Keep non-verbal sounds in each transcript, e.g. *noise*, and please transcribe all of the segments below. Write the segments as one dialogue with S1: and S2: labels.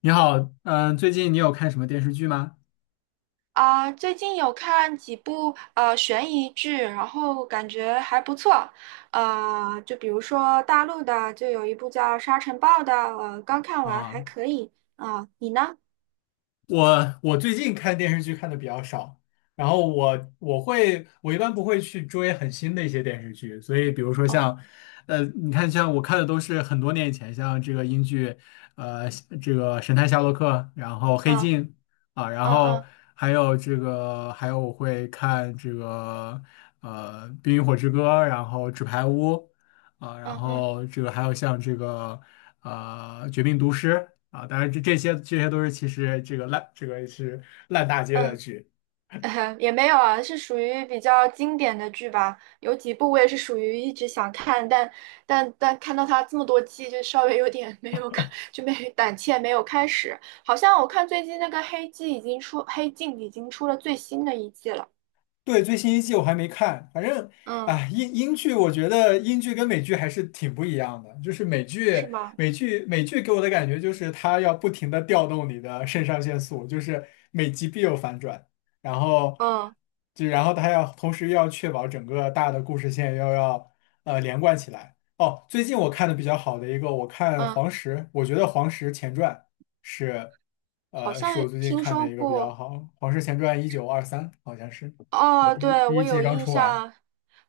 S1: 你好，最近你有看什么电视剧吗？
S2: 啊，最近有看几部悬疑剧，然后感觉还不错。就比如说大陆的，就有一部叫《沙尘暴》的，刚看完
S1: 啊，
S2: 还可以。啊，你呢？
S1: 我最近看电视剧看的比较少，然后我一般不会去追很新的一些电视剧，所以比如说
S2: 哦，
S1: 像，你看像我看的都是很多年以前，像这个英剧，呃，这个《神探夏洛克》，然后《黑
S2: 嗯
S1: 镜》啊，然
S2: 嗯
S1: 后
S2: 嗯
S1: 还有这个还有我会看这个《冰与火之歌》，然后《纸牌屋》。啊，然
S2: 嗯嗯嗯
S1: 后这个还有像这个啊，《绝命毒师》啊，当然这些都是其实这个烂这个是烂大街的
S2: 嗯。
S1: 剧。
S2: *laughs* 也没有啊，是属于比较经典的剧吧。有几部我也是属于一直想看，但看到它这么多季，就稍微有点没有看，就没胆怯，没有开始。好像我看最近那个《黑镜》已经出，《黑镜》已经出了最新的一季了。
S1: 对，最新一季我还没看，反正
S2: 嗯，
S1: 啊，英剧我觉得英剧跟美剧还是挺不一样的，就是
S2: 是吗？
S1: 美剧给我的感觉就是它要不停的调动你的肾上腺素，就是每集必有反转，然后
S2: 嗯
S1: 然后它要同时要确保整个大的故事线要连贯起来。哦，最近我看的比较好的一个，我看
S2: 嗯，
S1: 《黄石》，我觉得《黄石前传》是
S2: 好
S1: 是
S2: 像
S1: 我最近
S2: 听
S1: 看的
S2: 说
S1: 一个比较
S2: 过。
S1: 好，《黄石前传1923》好像是。呃，
S2: 哦，
S1: 第一
S2: 对，
S1: 第
S2: 我
S1: 一季
S2: 有
S1: 刚
S2: 印
S1: 出完。
S2: 象。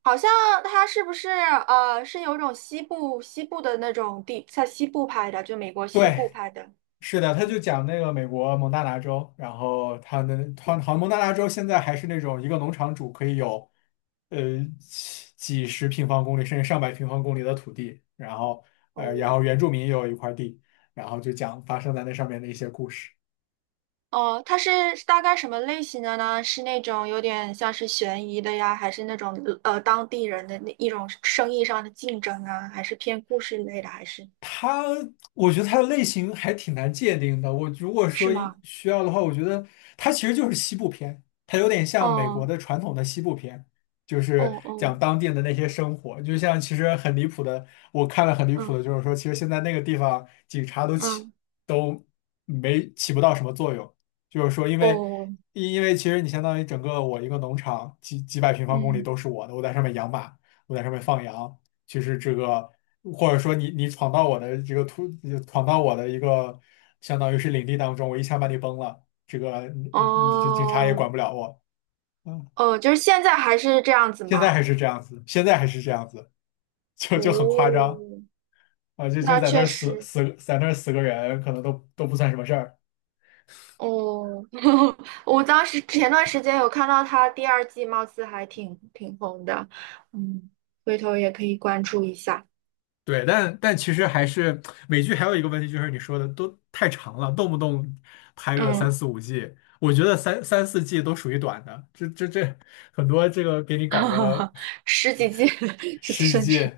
S2: 好像它是不是是有一种西部的那种地，在西部拍的，就美国西
S1: 对，
S2: 部拍的。
S1: 是的，他就讲那个美国蒙大拿州，然后他好像蒙大拿州现在还是那种一个农场主可以有，呃，几十平方公里甚至上百平方公里的土地，然后然
S2: 哦。
S1: 后原住民也有一块地，然后就讲发生在那上面的一些故事。
S2: 哦，它是大概什么类型的呢？是那种有点像是悬疑的呀，还是那种当地人的那一种生意上的竞争啊，还是偏故事类的，还是，
S1: 它，我觉得它的类型还挺难界定的。我如果
S2: 是
S1: 说
S2: 吗？
S1: 一需要的话，我觉得它其实就是西部片，它有点像美国
S2: 哦
S1: 的传统的西部片，就
S2: 哦
S1: 是
S2: 哦
S1: 讲当地的那些生活。就像其实很离谱的，我看了很离谱
S2: 嗯
S1: 的，就是说，其实现在那个地方警察都起
S2: 嗯
S1: 都没起不到什么作用，就是说，因为
S2: 哦，
S1: 因为其实你相当于整个我一个农场几百平方公里
S2: 嗯，
S1: 都是我的，我在上面养马，我在上面放羊。就是这个，或者说你闯到我的这个突，闯到我的一个相当于是领地当中，我一下把你崩了，这个你警察也
S2: 哦
S1: 管不了我。嗯，
S2: 哦，就是现在还是这样子
S1: 现在
S2: 吗？
S1: 还是这样子，现在还是这样子，就很夸
S2: 哦，
S1: 张啊，就
S2: 那
S1: 在那
S2: 确
S1: 儿
S2: 实。
S1: 在那儿死个人，可能都不算什么事儿。
S2: 哦，*laughs* 我当时前段时间有看到他第二季，貌似还挺红的，嗯，回头也可以关注一下。
S1: 对，但其实还是美剧还有一个问题，就是你说的都太长了，动不动拍个三
S2: 嗯，
S1: 四五季，我觉得三四季都属于短的，这这这很多这个给你搞个
S2: *laughs* 十几季 *laughs* 是
S1: 十几
S2: 甚
S1: G
S2: 至，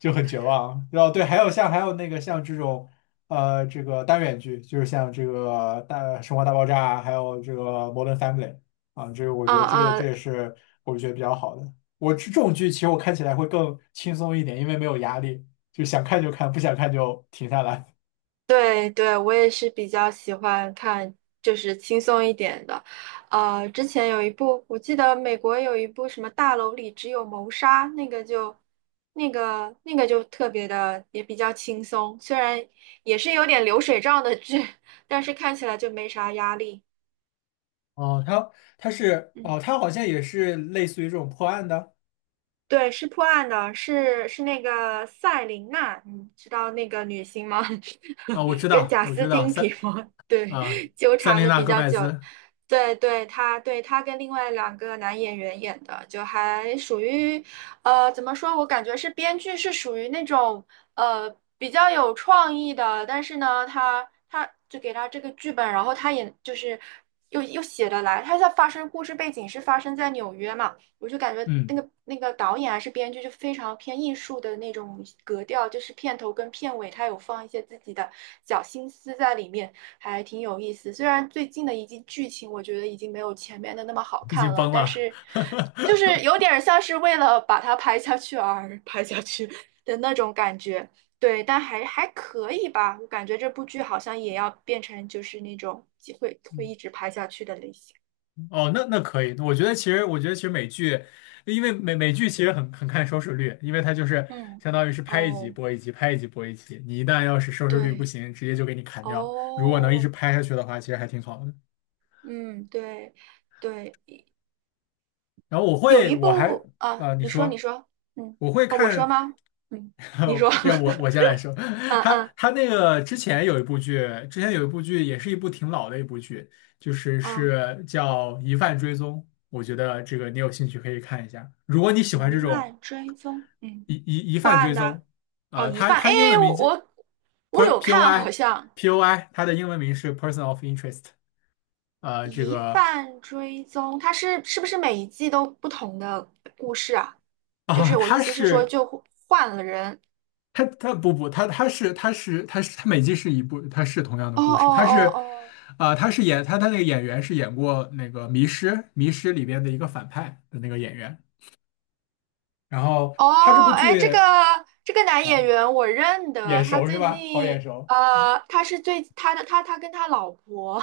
S1: 就很绝望。然后对，还有那个像这种这个单元剧，就是像这个大《生活大爆炸》啊，还有这个《Modern Family》啊，这个我
S2: 啊
S1: 觉得这
S2: 啊，
S1: 这也是我觉得比较好的。我这种剧其实我看起来会更轻松一点，因为没有压力，就想看就看，不想看就停下来。
S2: 对对，我也是比较喜欢看，就是轻松一点的。之前有一部，我记得美国有一部什么《大楼里只有谋杀》，那个就，那个就特别的，也比较轻松，虽然也是有点流水账的剧，*laughs* 但是看起来就没啥压力。
S1: *laughs* 哦，它它是
S2: 嗯。
S1: 哦，它好像也是类似于这种破案的。
S2: 对，是破案的，是那个赛琳娜，你知道那个女星吗？
S1: 啊，我
S2: *laughs*
S1: 知
S2: 跟
S1: 道，
S2: 贾
S1: 我
S2: 斯
S1: 知道，
S2: 汀比吗？*laughs* 对，
S1: 啊，
S2: 纠
S1: 塞
S2: 缠
S1: 琳
S2: 的
S1: 娜·
S2: 比
S1: 戈
S2: 较
S1: 麦
S2: 久。
S1: 兹。
S2: 对对，她跟另外两个男演员演的，就还属于，怎么说？我感觉是编剧是属于那种呃比较有创意的，但是呢，他就给他这个剧本，然后他也就是又写得来。他在发生故事背景是发生在纽约嘛。我就感觉
S1: 嗯。
S2: 那个导演还是编剧就非常偏艺术的那种格调，就是片头跟片尾他有放一些自己的小心思在里面，还挺有意思。虽然最近的一季剧情我觉得已经没有前面的那么好
S1: 已经
S2: 看了，
S1: 崩
S2: 但
S1: 了。
S2: 是就是有
S1: *laughs*
S2: 点像是为了把它拍下去而拍下去 *laughs* 的那种感觉。对，但还可以吧，我感觉这部剧好像也要变成就是那种会一直拍下去的类型。
S1: 哦，那那可以，我觉得其实美剧，因为美剧其实很看收视率，因为它就是
S2: 嗯，
S1: 相当于是拍一集
S2: 哦，
S1: 播一集，拍一集播一集。你一旦要是收视率不
S2: 对。
S1: 行，直接就给你砍掉。如果能一直
S2: 哦，
S1: 拍下去的话，其实还挺好的。
S2: 嗯，对，对，
S1: 然后
S2: 有一
S1: 我还
S2: 部啊，
S1: 你
S2: 你说，你
S1: 说
S2: 说，嗯，
S1: 我会
S2: 啊，我说
S1: 看。
S2: 吗？嗯，你说，
S1: *laughs* 我我
S2: *laughs*
S1: 先来说。*laughs*
S2: 嗯
S1: 他
S2: 嗯
S1: 他那个之前有一部剧，之前有一部剧也是一部挺老的一部剧，就是
S2: 啊，
S1: 是叫《疑犯追踪》，我觉得这个你有兴趣可以看一下。如果你喜欢
S2: 疑
S1: 这种
S2: 犯追踪，嗯，
S1: 疑
S2: 破
S1: 犯
S2: 案
S1: 追
S2: 的，
S1: 踪，
S2: 哦，
S1: 呃，
S2: 疑
S1: 它
S2: 犯，哎，
S1: 它英文名字
S2: 我有看啊，好
S1: POI，
S2: 像
S1: POI，它的英文名是 Person of Interest。呃，这
S2: 疑
S1: 个
S2: 犯追踪，它是不是每一季都不同的故事啊？就是我意
S1: 它
S2: 思是说，
S1: 是
S2: 就换了人，
S1: 他他不不，他他是他是他是它每季是一部，他是同样的
S2: 哦
S1: 故
S2: 哦
S1: 事，
S2: 哦哦。
S1: 它是演那个演员是演过那个《迷失》《迷失》里边的一个反派的那个演员，然后他这
S2: 哦，
S1: 部
S2: 哎，这个
S1: 剧
S2: 这个男演
S1: 啊、
S2: 员我认
S1: 眼
S2: 得，他
S1: 熟是
S2: 最
S1: 吧？好眼
S2: 近
S1: 熟。
S2: 他是最他的他他跟他老婆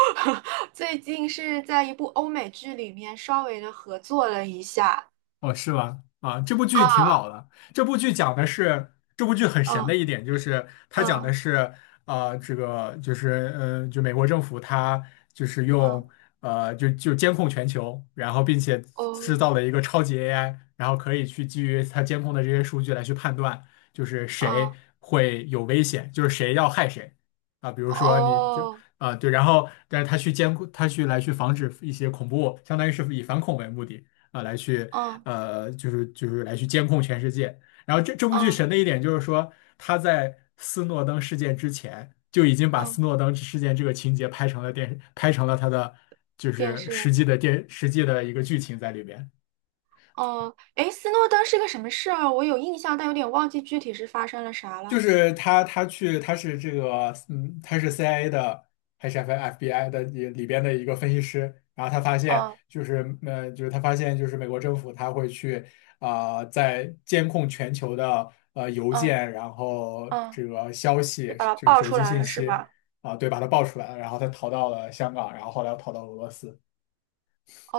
S2: *laughs* 最近是在一部欧美剧里面稍微的合作了一下
S1: 哦，是吗？啊，这部剧挺
S2: 啊，
S1: 老的。这部剧讲的是，这部剧很神的
S2: 嗯
S1: 一点就是，它讲的
S2: 嗯
S1: 是，这个嗯，就美国政府它就是
S2: 嗯，
S1: 用，呃，就监控全球，然后并且制造
S2: 哦，
S1: 了一个超级 AI，然后可以去基于它监控的这些数据来去判断，就是谁
S2: 啊
S1: 会有危险，就是谁要害谁。啊，比如说
S2: 哦，
S1: 对，然后但是他去监控，他去来去防止一些恐怖，相当于是以反恐为目的。啊、来去
S2: 嗯
S1: 呃，就是来去监控全世界。然后这部剧
S2: 嗯
S1: 神的一点就是说，他在斯诺登事件之前就已经把斯
S2: 嗯，
S1: 诺登事件这个情节拍成了电，拍成了他的就
S2: 电
S1: 是实
S2: 视
S1: 际的实际的一个剧情在里边。
S2: 哦，哎，斯诺登是个什么事儿？我有印象，但有点忘记具体是发生了啥了。
S1: 他去，他是这个，嗯，他是 CIA 的还是 FBI 的里边的一个分析师。然后他发现，
S2: 嗯
S1: 就是他发现，就是美国政府他会去在监控全球的邮
S2: 嗯
S1: 件，然后
S2: 嗯，
S1: 这个消
S2: 就
S1: 息，
S2: 把它
S1: 这个
S2: 爆
S1: 手
S2: 出
S1: 机
S2: 来
S1: 信
S2: 了，是
S1: 息
S2: 吧？
S1: 对，把它爆出来了。然后他逃到了香港，然后后来又逃到俄罗斯。
S2: 哦，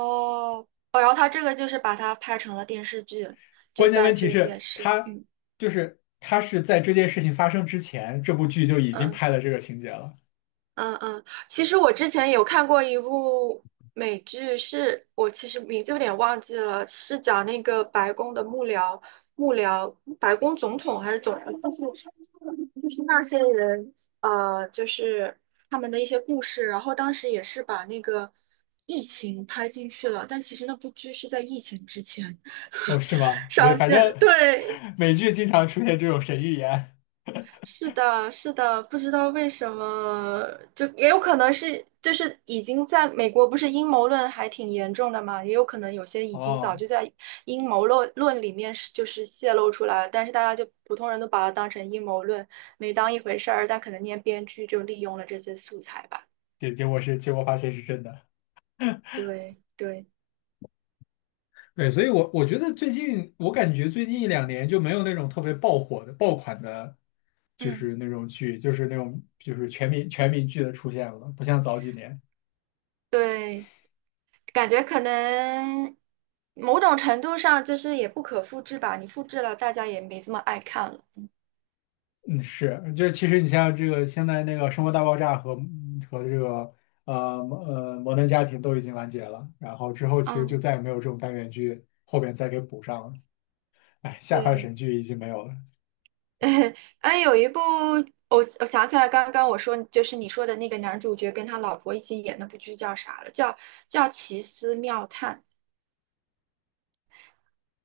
S2: 哦，然后他这个就是把它拍成了电视剧，就
S1: 关键
S2: 在
S1: 问题
S2: 这
S1: 是，
S2: 件事。嗯
S1: 就是他是在这件事情发生之前，这部剧就已经
S2: 嗯
S1: 拍了这个情节了。
S2: 嗯嗯，其实我之前有看过一部美剧是，我其实名字有点忘记了，是讲那个白宫的幕僚，幕僚白宫总统还是总统，就是那些人，就是他们的一些故事。然后当时也是把那个疫情拍进去了，但其实那部剧是在疫情之前
S1: 哦，是
S2: *laughs*
S1: 吗？对，
S2: 上
S1: 反
S2: 线
S1: 正
S2: 的，对。
S1: *laughs* 美剧经常出现这种神预言。
S2: 是的，是的，不知道为什么，就也有可能是，就是已经在美国，不是阴谋论还挺严重的嘛，也有可能有些已经早
S1: 哦，
S2: 就在阴谋论里面就是泄露出来了，但是大家就普通人都把它当成阴谋论，没当一回事儿，但可能那些编剧就利用了这些素材吧。
S1: 对，结果发现是真的。
S2: 对对，
S1: 对，所以我觉得最近我感觉最近一
S2: 嗯
S1: 两年就没有那种特别爆火的爆款的，就
S2: 嗯，
S1: 是那种剧，就是那种就是全民剧的出现了，不像早几年。
S2: 对，感觉可能某种程度上就是也不可复制吧，你复制了，大家也没这么爱看了。
S1: 嗯，是，就是其实你像这个现在那个《生活大爆炸》和这个摩登家庭都已经完结了，然后之后其实就
S2: 嗯，
S1: 再也没有这种单元剧后边再给补上了。哎，下饭
S2: 对。
S1: 神剧已经没有了。
S2: *laughs* 哎，有一部我想起来，刚刚我说就是你说的那个男主角跟他老婆一起演那部剧叫啥了？叫《奇思妙探》。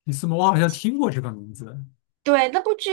S1: 你斯摩，我好像听过这个名字。
S2: 对，那部剧，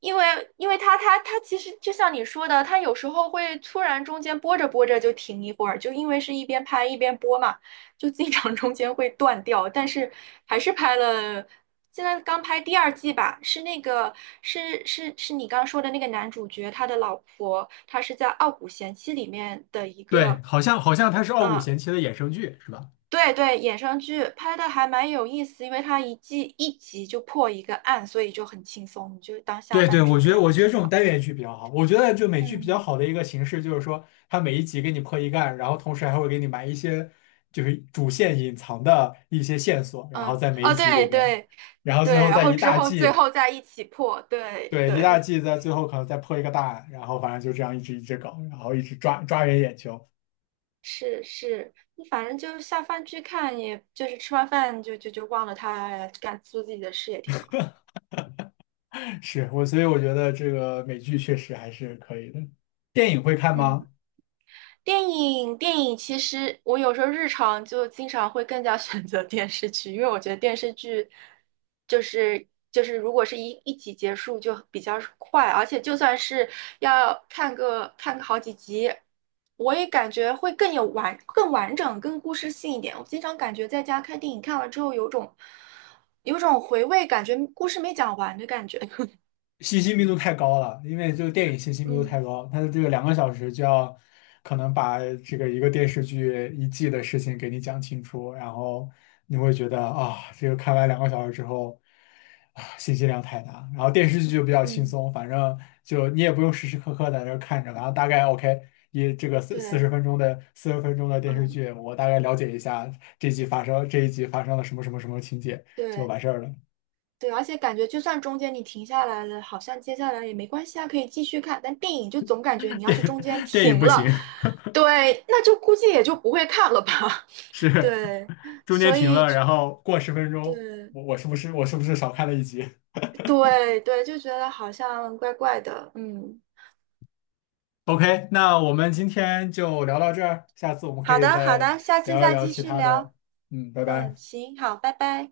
S2: 因为因为它其实就像你说的，它有时候会突然中间播着播着就停一会儿，就因为是一边拍一边播嘛，就经常中间会断掉，但是还是拍了。现在刚拍第二季吧，是那个是你刚说的那个男主角，他的老婆，他是在《傲骨贤妻》里面的一
S1: 对，
S2: 个，
S1: 好像它是《傲骨
S2: 啊、
S1: 贤妻》的衍生剧，是吧？
S2: 对对，衍生剧拍的还蛮有意思，因为它一季一集就破一个案，所以就很轻松，你就当下
S1: 对对，
S2: 饭剧看
S1: 我
S2: 也
S1: 觉得这
S2: 挺
S1: 种
S2: 好。
S1: 单元剧比较好。我觉得就美剧比较
S2: 嗯
S1: 好的一个形式就是说，它每一集给你破一案，然后同时还会给你埋一些就是主线隐藏的一些线索，然后
S2: 嗯，
S1: 在每一
S2: 哦，
S1: 集里
S2: 对
S1: 边，
S2: 对
S1: 然后最
S2: 对，
S1: 后
S2: 然
S1: 在
S2: 后
S1: 一
S2: 之
S1: 大
S2: 后最
S1: 季，
S2: 后再一起破，对
S1: 对，一大
S2: 对，
S1: 季在最后可能再破一个大案，然后反正就这样一直搞，然后一直抓人眼球。
S2: 是是，你反正就下饭剧看，也就是吃完饭就忘了他做自己的事也挺好。
S1: 所以我觉得这个美剧确实还是可以的。电影会看
S2: 嗯。
S1: 吗？
S2: 电影其实我有时候日常就经常会更加 *laughs* 选择电视剧，因为我觉得电视剧就是如果是一集结束就比较快，而且就算是要看个好几集，我也感觉会更有完整、更故事性一点。我经常感觉在家看电影看完之后有种回味，感觉故事没讲完的感觉。*laughs*
S1: 信息密度太高了，因为这个电影信息密度太
S2: 嗯
S1: 高，它的这个两个小时就要可能把这个一个电视剧一季的事情给你讲清楚，然后你会觉得啊，这个看完两个小时之后啊，信息量太大。然后电视剧就比较轻
S2: 嗯，
S1: 松，反正就你也不用时时刻刻在那儿看着，然后大概 OK。一这个
S2: 对，
S1: 四十分钟的电视
S2: 嗯
S1: 剧，我大概了解一下这一集发生了什么什么什么情节就
S2: 对。
S1: 完事儿了。
S2: 对，而且感觉就算中间你停下来了，好像接下来也没关系啊，可以继续看。但电影就总感觉你
S1: *laughs*
S2: 要是
S1: 电
S2: 中间
S1: 电影
S2: 停
S1: 不
S2: 了，
S1: 行，
S2: 对，那就估计也就不会看了吧。*laughs*
S1: 是。
S2: 对，
S1: 中间
S2: 所
S1: 停
S2: 以
S1: 了，然后过十分钟，
S2: 对
S1: 我是不是少看了一集
S2: 对对，就觉得好像怪怪的。嗯，
S1: ？OK，那我们今天就聊到这儿，下次我们可
S2: 好
S1: 以
S2: 的好
S1: 再
S2: 的，下次
S1: 聊一
S2: 再
S1: 聊
S2: 继
S1: 其
S2: 续
S1: 他的。
S2: 聊。
S1: 嗯，拜
S2: 嗯，
S1: 拜。
S2: 行，好，拜拜。